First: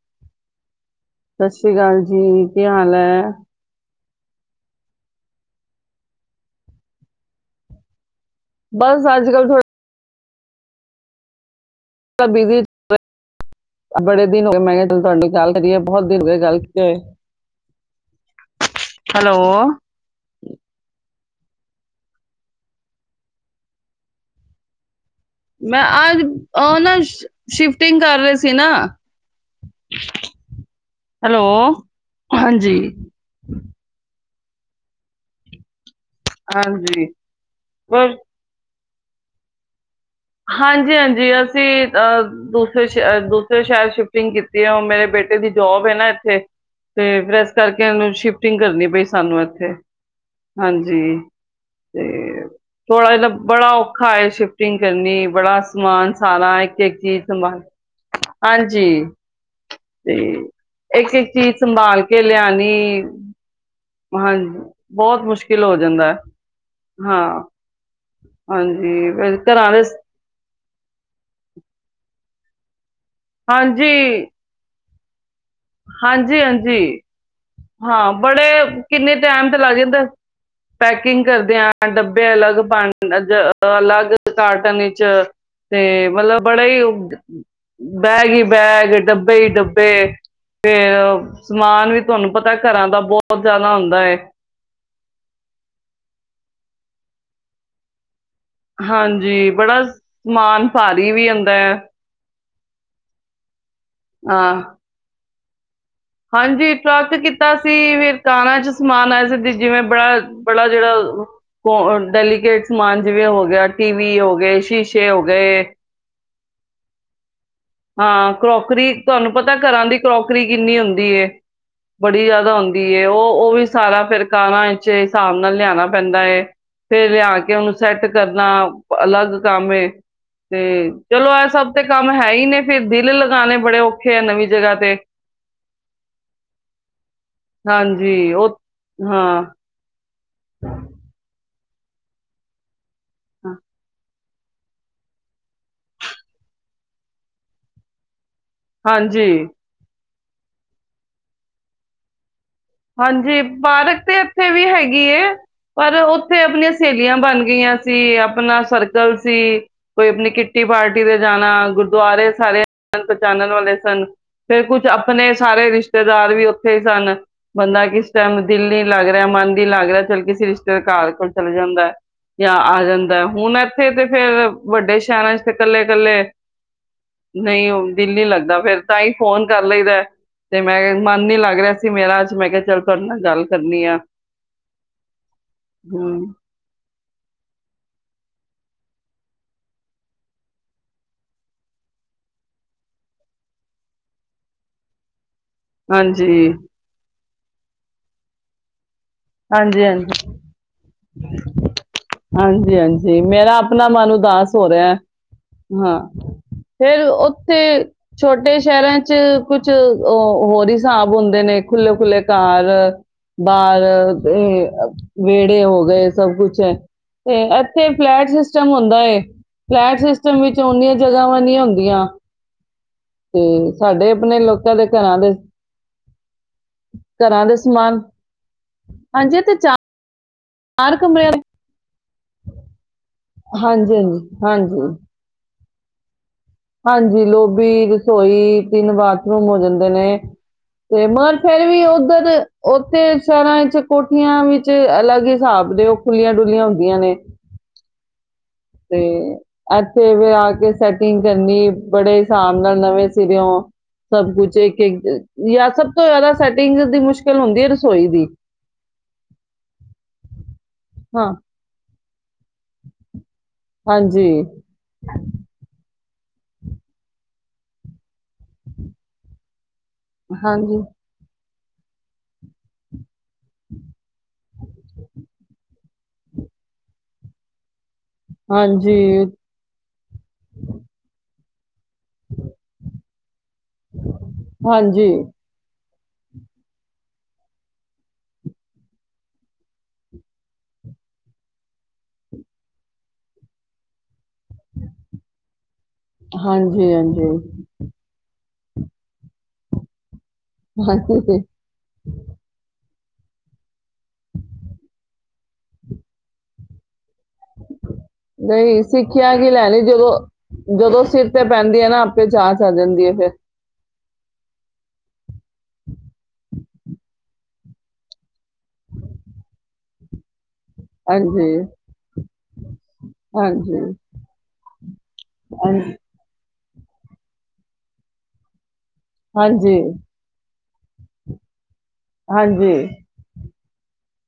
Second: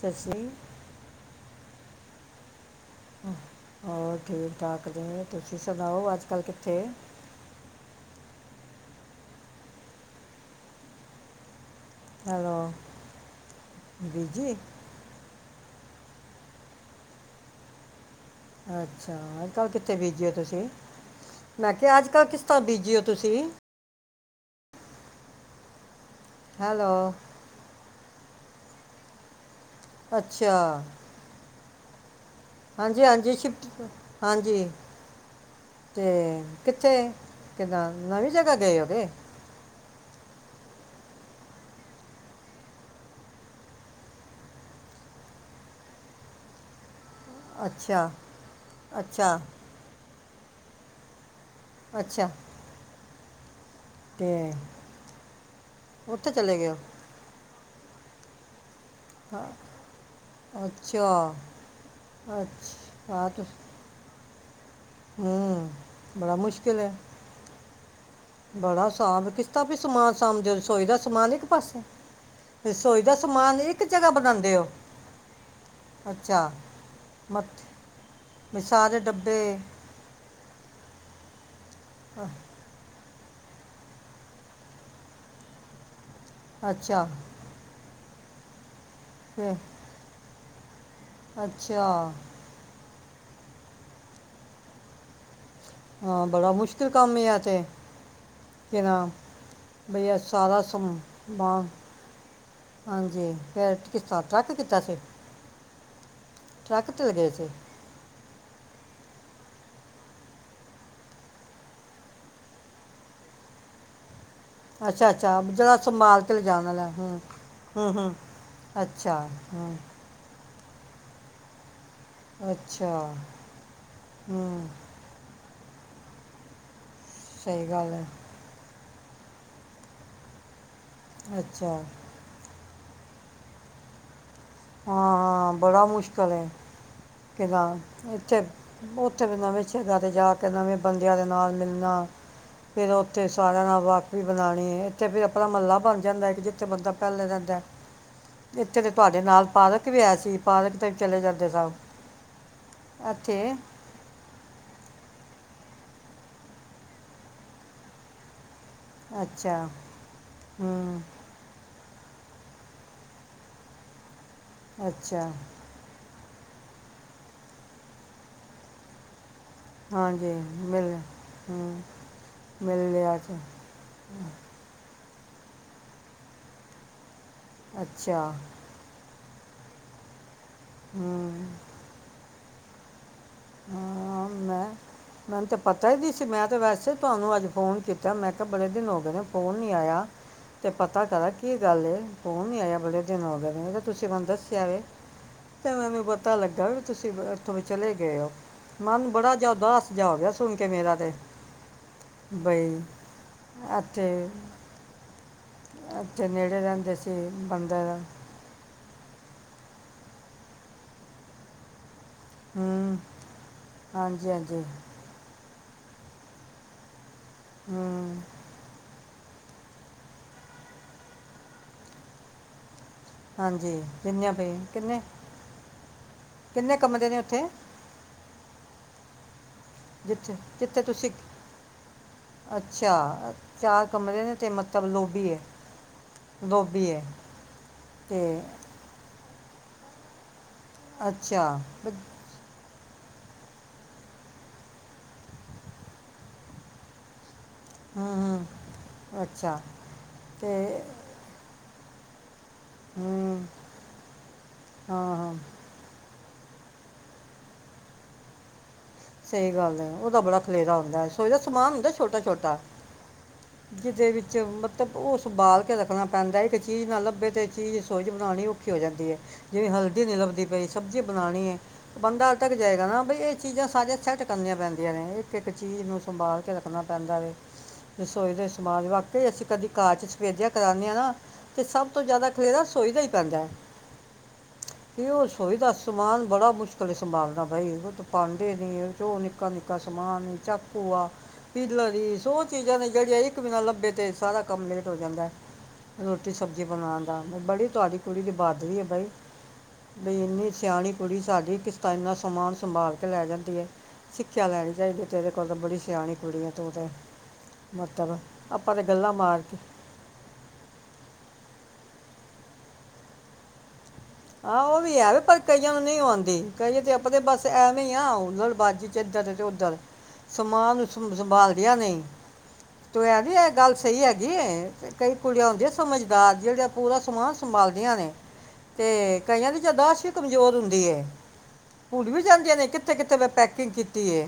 ਸਤਿ ਸ਼੍ਰੀ ਸਤਿ ਸ਼੍ਰੀ ਅਕਾਲ ਜੀ ਕੀ ਹਾਲ ਹੈ। ਹੋਰ ਠੀਕ ਠਾਕ ਜੀ ਤੁਸੀਂ ਸੁਣਾਓ ਅੱਜ ਕੱਲ੍ਹ ਕਿੱਥੇ ਬਸ ਅੱਜ ਕੱਲ ਥੋੜਾ ਹੈਲੋ ਬੜੇ ਦਿਨ ਬੀਜੀ ਹੋਏ ਮੈਂ ਕਿਹਾ ਚ ਤੁਹਾਡੇ ਨਾਲ ਗੱਲ ਕਰੀਏ ਬਹੁਤ ਦਿਨ ਹੋ ਗੱਲ ਕੀਤੇ ਹੋਏ ਹੈਲੋ ਅੱਛਾ ਕੱਲ ਕਿੱਥੇ ਬੀਜੀਓ ਤੁਸੀਂ ਮੈਂ ਕਿਹਾ ਅੱਜ ਕੱਲ੍ਹ ਕਿਸ ਤਰ੍ਹਾਂ ਬੀਜੀ ਹੋ ਤੁਸੀਂ ਮੈਂ ਆਜ ਉਹ ਹੈਲੋ ਨਾ ਸ਼ਿਫਟਿੰਗ ਕਰ ਰਹੇ ਸੀ। ਸੀ ਨਾ ਅੱਛਾ ਹੈਲੋ ਹਾਂਜੀ ਹਾਂਜੀ ਸ਼ਿਫਟ ਹਾਂਜੀ ਅਤੇ ਕਿੱਥੇ ਹਾਂਜੀ ਕਿੱਦਾਂ ਬਸ ਨਵੀਂ ਜਗ੍ਹਾ ਗਏ ਓ [inaudible] ਹਾਂਜੀ-ਹਾਂਜੀ ਅਸੀਂ ਅ ਦੂਸਰੇ ਸ਼ ਦੂਸਰੇ ਸ਼ਹਿਰ ਸ਼ਿਫਟਿੰਗ ਕੀਤੀ ਹੈ ਉਹ ਮੇਰੇ ਬੇਟੇ ਦੀ ਜੋਬ ਹੈ ਨਾ ਇੱਥੇ। ਤੇ ਫੇਰ ਇਸ ਕਰਕੇ ਅੱਛਾ ਇਹਨੂੰ ਸ਼ਿਫਟਿੰਗ ਕਰਨੀ ਪਈ ਅੱਛਾ ਸਾਨੂੰ ਇੱਥੇ। ਹਾਂਜੀ। ਅੱਛਾ ਤੇ ਥੋੜਾ ਜਿ ਬੜਾ ਔ ਔਖਾ ਤੇ ਏ ਸ਼ਿਫਟਿੰਗ ਕਰਨੀ ਬੜਾ ਸਮਾਨ ਉੱਥੇ ਚਲੇ ਸਾਰਾ ਗਏ ਹੋ ਇੱਕ-ਇੱਕ ਚੀਜ਼ ਸੰਭਾਲ ਹਾਂਜ ਜੀ ਤੇ ਇੱਕ-ਇੱਕ ਅੱਛਾ ਚੀਜ਼ ਸੰਭਾਲ ਕੇ ਲਿਆਣੀ ਅੱਛਾ ਹਾਂ ਤੁਸੀਂ ਹਾਂਜ ਬਹੁਤ ਮੁਸ਼ਕਿਲ ਹੂੰ ਹੋ ਜਾਂਦਾ ਹੈ ਬੜਾ ਮੁਸ਼ਕਿਲ ਹੈ ਹਾਂ। ਬੜਾ ਹਾਂਜੀ ਸਾਬ ਫਿਰ ਘਰਾਂ ਕਾਫੀ ਦੇ ਸਮਾਨ ਸਾਂਭਦੇ ਰਸੋਈ ਦਾ ਸਮਾਨ ਇੱਕ ਪਾਸੇ? ਰਸੋਈ ਦਾ ਸਮਾਨ ਇੱਕ ਜਗ੍ਹਾ ਹਾਂਜੀ ਬਣਾਉਂਦੇ ਹੋ? ਹਾਂਜੀ ਅੱਛਾ ਹਾਂਜੀ ਮਤ ਹਾਂ ਬੜੇ ਵੀ ਸਾਰੇ ਕਿੰਨੇ ਡੱਬੇ ਟਾਈਮ ਤੇ ਲੱਗ ਜਾਂਦਾ ਪੈ ਕਿੰਗ ਕਰਦੀਆਂ। ਡੱਬੇ ਅਲੱਗ ਪਾ ਨਜ ਅ ਅਲੱਗ ਕਾਰਟਨ ਇਚ ਤੇ ਮਤਲਬ ਬੜਾ ਈ ਅੱਛਾ ਬੈਗ ਹੀ ਬੈਗ। ਡੱਬੇ ਈ ਫਿਰ ਡੱਬੇ। ਫੇਰ ਅ ਅੱਛਾ ਸਮਾਨ ਵੀ ਤਵਾਨੂ ਪਤਾ ਘਰਾਂ ਦਾ ਬੌਤ ਜਾਦਾ ਹੁੰਦਾ ਏ। ਹਾਂ ਬੜਾ ਮੁਸ਼ਕਿਲ ਕੰਮ ਏ ਐ ਤੇ। ਕਿ ਨਾ ਹਾਂਜੀ, ਬੜਾ ਬਈ ਇਹ ਸਾਰਾ ਸਮਾਨ ਭਾਰੀ ਵੀ ਹੁੰਦਾ। ਸਮਾਨ ਹਾਂਜੀ, ਫੇਰ ਕਿਸ ਤਰ੍ਹਾਂ ਟਰੱਕ ਹਾਂ ਕੀਤਾ ਸੀ? ਹਾਂਜੀ, ਟਰੱਕ ਕੀਤਾ ਸੀ ਫਿਰ ਕਾਰਾਂ ਚ ਸਮਾਨ ਆਇਆ ਸੀ ਜਿਵੇਂ ਬੜਾ ਬੜਾ ਜੇੜਾ ਕੋ ਡੈਲੀਕੇਟ ਸਮਾਨ ਜਿਵੇਂ ਹੋ ਗਿਆ ਟੀ ਵੀ ਹੋ ਗਏ, ਸ਼ੀਸ਼ੇ ਹੋ ਗਏ। ਤੇ ਲਿਜਾਣ ਆਲੈ, ਹੁੰ। [inaudible] ਹਾਂ, ਕਰੋਕਰੀ ਤੁਵਾਂਨੂੰ ਪਤੈ, ਹੂੰ ਘਰਾਂ ਦੀ ਕਰੋਕਰੀ ਕਿੰਨੀ ਹੁੰਦੀ ਏ। ਬੜੀ ਜੈਦਾ ਹੁੰਦੀ ਅੱਛਾ ਏ, ਔ ਔ ਵੀ ਸਾਰਾ ਫਿਰ ਕਾਰਾਂ ਹੂੰ ਇਚ ਸਾਬ ਨਾਲ ਲਿਆਣਾ ਪੈਂਦਾ ਏ। ਫੇਰ ਲਿਆ ਕੇ, ਸਹੀ ਓਨੂੰ ਗੱਲ ਹੈ ਸੈੱਟ ਕਰਨਾ ਅਲੱਗ ਕਾਮ ਏ। ਤੇ ਚਲੋ ਐ ਅੱਛਾ ਸਭ ਤੇ, ਕੰਮ ਹੈ ਹੀ ਨੇ। ਫ਼ਿਰ ਦਿਲ ਲਗਾਣੇ ਬੜੇ ਔਖੇ ਐਂ, ਨਵੀਂ ਜਗ੍ਹਾ ਤੇ ਹਾਂ ਹਾਂ, ਬੜਾ ਮੁਸ਼ਕਿਲ ਏ। ਕਿਨਾਂ ਹਾਂਜੀ ਇੱਥੇ ਉਹ ਉੱਥੇ ਫਿਰ ਹਾਂ ਨਵੇ ਸੈ਼ ਅਤੇ ਜਾ ਤੇ ਨਵੇਂ ਬੰਦਿਆਂ ਦੇ ਨਾਲ ਮਿਲ ਨਾ। ਫਿਰ ਉੱਥੇ ਹਾਂ, ਸਾਰਿਆਂ ਨਾਲ ਵਾ ਵੀ ਬਣਾਂਣੀ ਏ, ਇਥੇ ਫਿਰ ਅਪਣਾ ਮੱਲਾ ਬਣ ਜਾਂਦੈ ਕਿ, ਜਿੱਥੇ ਬੰਦਾ ਪੈਲੇ ਰੈੰਦੈ। ਇੱਥੇ ਤੇ ਤੁਵੈਡੇ ਹਾਂਜੀ ਨਾਲ ਪਾਰਕ ਵੀ ਹੈ ਸ ਸੀ, ਪਾਰਕ ਤੇ ਵੀ ਚਲੇ ਜਾਂਦੇ ਸਓ। ਹਾਂਜੀ, ਪਾਰਕ ਤੇ ਐਥੇ ਵੀ ਹੈਗੀ ਏ। ਪਰ ਉੱਥੇ ਆਪਨੀਆਂ ਸਹੇਲੀਆਂ ਬਨ ਗਈਆਂ ਸੀ, ਆਪਣਾ ਸਰਕਲ ਸੀ ਅੱਛਾ ਹੂੰ ਦੁਆਰੇ ਸਾਰੇ ਆਨਨ- ਪਚਾਚਨ ਵਾਲੇ ਸਨ। ਫਿਰ ਕੁਛ ਅੱਛਾ ਅਪਨੇ ਸਾਰੇ ਰਿਸ਼ਤੇ ਦਾਰ ਵੀ ਉੱਥੇ ਹੀ ਸਨ ਬੰਦਾ ਕਿਸ ਟਾਈਮ ਦਿਲ ਨਹੀਂ ਲੱਗ ਰਿਹਾ, ਮਨ ਲੱਗਦਾ ਚੱਲ ਹਾਂਜੀ ਕਿਸੇ ਰਿਸ਼ਤੇ ਮਿਲ ਘਰ ਕੋਲ ਚਲੇ ਹੂੰ ਜਾਂਦਾ, ਯਾ ਆ ਮਿਲ ਲਿਆ ਜਾੰਦੈ। ਜੀ ਹੁਨ ਐਥੇ ਤੇ ਫਿਰ, ਵਡੇ ਇਕੱਲੇ -ਇਕੱਲੇ ਨਹੀਂ, ਹੁਨ ਦਿਲ ਨੀਂ ਅੱਛਾ ਲਗਦਾ, ਤਾਹੀਂ ਫੋਨ ਕਰ ਲਈਦੈ ਤੇ, ਮਨ ਨੀ ਹੂੰ ਲੱਗ ਰਿਹਾ ਸੀ ਅੱਜ ਮੇਰਾ। ਮੈਂ ਕਿਹਾ ਚੱਲਦਾ ਹਾਂ ਮੈਂ ਮੈਨੂੰ ਤੇ ਪਤਾ ਹੀ ਨਹੀਂ ਹਮ ਸੀ, ਮੈਂ ਤੇ ਵੈਸੇ ਤੁਹਾਨੂੰ ਅੱਜ ਫੋਨ ਕੀਤਾ ਮੈਂ ਕਿਹਾ ਬੜੇ ਦਿਨ ਹੋ ਗਏ ਨੇ, ਫੋਨ ਨੀ ਆਇਆ ਤੇ ਪਤਾ ਕਰਾ ਕੀ ਗੱਲ ਫੋਨ ਨੀ ਆਇਆ, ਬੜੇ ਦਿਨ ਹੋ ਗਏ ਨੇ ਤੁਸੀਂ ਮੈਨੂੰ ਦੱਸਿਆ ਵ। ਤੇ ਮੈਨੂੰ ਪਤਾ ਹਾਂਜੀ ਲੱਗਾ ਵੀ ਤੁਸੀਂ ਓ ਚਲੇ ਗਏ ਓ। ਮਨ ਬੜਾ ਜਾਦਾ ਹਾਂਜੀ ਦਾਸ ਹਾਂਜੀ ਜਾ ਹੋਗੇਆ ਸੁਣ ਕੇ ਮੇਰਾ ਤੇ, ਹਾਂਜੀ ਬਈ ਹਾਂਜੀ ਮੇਰਾ ਆਪਣਾ ਐਥੇ ਮਨ ਉਦਾਸ ਹੋ ਰਿਹਾ ਹੈ। ਹਾਂ, ਫੇਰ ਓਥੇ ਬੰਦਾ ਛੋਟੇ ਸੈ਼ਰ ਚ ਕੁਛ ਓ ਹੋਰ ਈ ਸਾਬ ਹੋਂਦੇ ਨੇ ਖੁੱਲੇ, ਖੁੱਲੇ ਘਾਰ, ਹੂੰ ਬਾਰ ਹਾਂਜੀ ਤੇ ਹਾਂਜੀ [unintelligible] [unintelligible] ਹੋ ਗਏ ਸਬ ਕੁਛ ਏ। ਤੇ ਐਥੇ ਹੂੰ ਫਲੈਟ ਸਿਸਟਮ ਹੋਂਦਾ ਏ। ਫਲੈਟ ਸਿਸਟਮ ਵਿਚ ਓਨੀਆ ਜਗਾਵਾਂ ਨੀ ਹੋਦੀਂਆਂ। ਤੇ ਹਾਂਜੀ ਸਾਡੇ ਕਿੰਨੇ ਅਪਨੇ ਪਏ ਲੋਕਾ ਦੇ ਕਿੰਨੇ ਘਰਾਂ ਦੇ, ਕਿੰਨੇ ਕਮਰੇ ਨੇ ਘਰਾਂ ਉੱਥੇ ਦੇ ਸਮਾਨ ਹਾਂਜੀ ਤੇ ਚਾ ਕਿਥੇ? ਜਿੱਥੇ ਤੁਸ, ਅੱਛਾ ਅ ਚਾਰ ਹਾਂਜੀ ਕਮਰੇ ਨੇ ਹਾਂਜੀ ਤੇ ਮਤਬ ਹਾਂਜੀ ਲੋਬੀ ਐ। ਹਾਂਜੀ, ਲੋਬੀ, ਤੇ ਰਸੋਈ ਤਿਨ ਬਾਥਰੂਮ ਹੋ ਜਾਂਦੇ ਨੇ। ਤੇ ਮਨ ਅੱਛਾ ਫੇਰ ਵੀ ਬ- ਓਦਰ ਓਥੇ ਸੇ਼ਰਾਂ ਵਿੱਚ, ਕੋਠੀਆਂ ਵਿੱਚ, ਅਲਗ ਹਿਸਾਬ ਦੇ ਓ ਖੁਲੀਆ-ਡੁਲੀਆਂ ਹੁੰਦੀਆਂ ਨੇ ਹੂੰ ਹੂੰ ਤੇ ਅੱਛਾ ਐਥੇ ਵੀ ਆ ਤੇ ਕੇ ਸੈਟਿੰਗ ਕਰਨੀ ਬੜੇ [unintelligible] ਨਾਲ ਨਵੇਂ ਹੂੰ ਸਿਰਓ ਸਭ ਕੁਛ ਇੱਕ ਹਾਂ ਹਾਂ ਯ ਸਭ ਤੋਂ ਜ਼ਿਆਦਾ ਸੈਟਿੰਗ ਦੀ ਮੁਸ਼ਕਿਲ ਹੋਂਦੀ ਐ ਰਸੋਈ ਦੀ। ਸਈ ਗੱਲ ਐ, ਓਦਾ ਬੜਾ ਖਲੇਰਾ ਹੁੰਦਾ ਐ। ਰਸੋਈ ਹਾਂ ਦਾ ਸਮਾਨ ਹੁੰਦੈ ਛੋਟਾ ਛ ਛੋਟਾ, ਜਿਦੇ ਹਾਂਜੀ ਵਿੱਚ ਮਤਬ ਓ ਸੰਬਾਲ ਕੇ ਰੱਖਨਾ ਪੈਂਦਾ ਇੱਕ ਚੀਜ ਨਾ ਲੱਬੇ, ਤੇ ਚੀਜ ਰਸੋਈ ਚ ਬਣਾਓਣੀ ਔਖੀ ਹੋ ਜਾਂਦੀ ਐ। ਜਿਵੇਂ ਹਲਦੀ [inaudible] ਨਹੀਂ ਲਭਦੀ ਪਈ ਹਾਂਜੀ ਸਬਜੀ ਬਣਾਣੀ ਏ ਬੰਦਾ [inaudible] ਤੱਕ ਜਾਏਗਾ ਨਾ ਬਈ ਏ ਚੀਜਾ ਸਾਰੇੇਅ [inaudible] ਕਨੀਆਂ ਪੈਂਦੀਆਂ ਨੇ ਇੱਕ- ਇੱਕ ਚੀਜ ਨੂੰ ਸੰਭਾਲ ਕੇ ਰੱਖਨਾ ਪੈਂਦਾ ਵੇ। ਰਸੋਈ ਦਈ ਸਮਾਨ, ਹਾਂਜੀ, ਵਾਕਈ ਅਸੀਂ ਕਦੀ ਘਾਰ ਚ ਸਫੇਦਿਆ ਕਰਾਨੇ ਆਂ ਨਾ ਤੇ ਸਬ ਤੋਂ ਜੈਦਾ ਖਲੇੇਰਾ ਰਸੋਈ ਦਾ ਈ ਕਰਦਾ ਏ। ਹਾਂਜੀ। ਸਮਾਨ ਬੜਾ ਮੁਸ਼ਕਿਲ ਏ ਸੰਭਾਲਣਾ ਬਈ [unintelligible] ਪਾਂਡੇ ਨਹੀਂ ਜੋ ਨਿੱਕਾ-ਨਿੱਕਾ ਸਮਾਨ ਚਾਕੂ ਆ, ਪੀਲਰ ਈ, ਸੋ ਚੀਜ਼ਾਂ ਨੇ ਜਿਹੜੀਆਂ ਇੱਕ ਵੀ ਨਾ ਲੱਭੇ ਤੇ ਸਾਰਾ ਕੰਮ ਲੇਟ ਹੋ ਜਾਂਦਾ ਏ। ਰੋਟੀ ਸਬਜ਼ੀ ਹਾਂਜੀ, ਬਣਾਉਣ ਦਾ, ਹਾਂਜੀ, ਬੜੀ ਤੁਹਾਡੀ ਕੁੜੀ ਦੀ ਬਾਦਰੀ ਏ ਬਈ। ਬਈ ਇੰਨੀ ਸਿਆਣੀ ਕੁੜੀ ਹਾਂਜੀ ਸਾਡੀ, ਕਿਸ ਤਰ੍ਹਾਂ ਇੰਨਾ ਸਮਾਨ ਸੰਭਾਲ ਲੈ ਜਾਂਦੀ ਹੈ। ਸਿੱਖਿਆ ਲੈਣੀ ਚਾਹੀਦੀ ਤੇਰੇ ਕੋਲੋ, ਬੜੀ ਸਿਆਣੀ ਕੁੜੀ ਹੈ ਤੂੰ ਤੇ। ਮਤਲਬ ਆਪਾਂ ਨਹੀਂ ਤੇ ਗੱਲਾਂ ਸਿੱਖਿਆ ਮਾਰ ਕੀ ਕੇ ਲੈਣੀ, ਜਦੋਂ, ਜਦੋਂ ਸਿਰ ਤੇ ਪੈਂ ਜਾਂਦੀ ਹੈ ਨਾ, ਆਪੇ ਜਾਚ ਆ ਜਾਂਦੀ ਹੈ ਫੇਰ। ਆਹੋ ਉਹ ਵੀ ਹੈ ਵੇ, ਪਰ ਕਈਆਂ ਨੂੰ ਨਹੀਂ ਆਉਂਦੀ, ਕਈ ਤੇ ਆਪਣੇ ਬੱਸ ਤੇ ਐਵੇਂ ਹੀ ਆ ਬਾਜੀ ਚ ਇੱਧਰ, ਤੇ ਉੱਧਰ। ਸਮਾਨ ਨੂੰ ਸੰ ਹਾਂਜੀ, ਸੰਭਾਲ ਦਿਆਂ ਨਹੀਂ, ਤੂੰ ਇਹ ਨੀ ਇਹ ਗੱਲ ਹਾਂਜੀ, ਸਹੀ ਹੈਗੀ ਏ, ਤੇ ਕਈ ਕੁੜੀਆਂ ਹੂੰਦੀਆਂ ਹਾਂਜੀ, ਸਮਝਦਾਰ ਜਿਹੜਿਆ ਪੂਰਾ ਸਮਾਨ ਸੰਭਾਲਦੀਆਂ ਨੇ। ਤੇ ਕਈਆਂ ਦੀ ਹਾਂਜੀ, ਯਾਦਾਸ਼ ਵੀ ਕਮਜ਼ੋਰ ਹੁੰ ਦੀ ਹੈ। ਹੁਣ ਵੀ ਜਾਂਦੀਆਂ ਨੇ, ਹਾਂਜੀ। ਕਿੱਥੇ-ਕਿੱਥੇ ਮੈਂ ਪੈ ਕੁਕਿੰਗ ਕੀਤੀ ਏ।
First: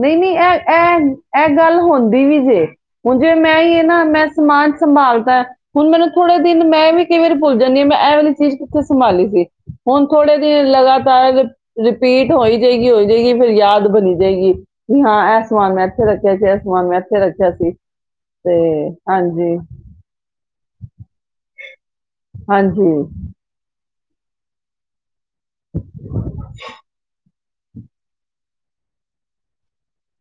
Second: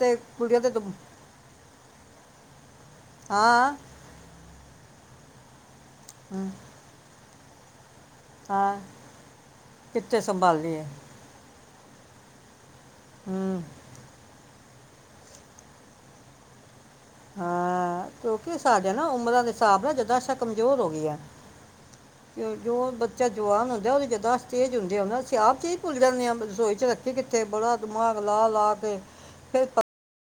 ਨਹੀਂ-ਨਹੀਂ, ਇਹ-ਇਹ, ਇਹ ਗੱਲ ਹੁੰਦੀ ਵੀ ਜੇ। ਹੁਣ ਜਿਵੇੰ ਮੈਂ ਹਾਂ ਹੀ ਨਾ, ਮੈਂ ਸਮਾਨ ਸੰਭਾਲ ਤਾਂ ਏ। ਹੁਣ ਮੈਨੂੰ ਥੋੜੇ ਹਮ, ਦਿਨ ਮੈਂ ਵੀ ਕਈ ਵਾਰੀ ਭੁੱਲ ਜਾਂਦੀ ਹਾਂ ਮੈਂ ਇਹ ਵਾਲੀ ਚੀਜ਼ ਹਾਂ ਕਿੱਥੇ ਸੰਭਾਲੀ ਸੀ? ਹੁਣ ਕਿੱਥੇ ਥੋੜੇ ਦਿਨ ਸੰਭਾਲੀ ਹੈ ਲਗਾਤਾਰ ਰਿਪੀਟ ਹੋਈ ਹੋ ਜਾਏਗੀ, ਹੋ ਜਾਏਗੀ ਫਿਰ ਹਮ, ਯਾਦ ਬਣੀ ਜਾਏਗੀ। ਵੀ ਹਾਂ, ਇਹ ਸਮਾਨ ਮੈਂ ਇੱਥੇ ਰੱਖਿਆ ਸੀ, ਇਹ ਸਮਾਨ ਮੈਂ ਇੱ ਹਾਂ, ਕਿਉਂਕਿ ਸਾਡੇ ਨਾ ਉਮਰਾਂ ਦੇ ਹਾਂਜੀ ਹਿਸਾਬ ਨਾਲ ਜਦਾਂਸ਼ਾ ਕਮਜ਼ੋਰ ਹੋ ਗਈ ਆ। ਤੇ ਉਹ ਜੋ ਹਾਂਜੀ ਬੱਚਾ ਜਵਾਨ ਹੁੰਦਾ ਉਹਵੀ ਜਦਾਸ਼ ਚੇਂਜ ਹੁੰਦੀ [unintelligible] ਅਸੀਂ ਆਪ ਚੀਜ਼ ਭੁੱਲ ਜਾਂਣੇ ਆ, ਰਸੋਈ ਚ ਰੱਖੇ ਤੇ ਬੜਾ ਦਿਮਾਗ ਲਾ-ਲਾ ਕੇ ਫਿਰ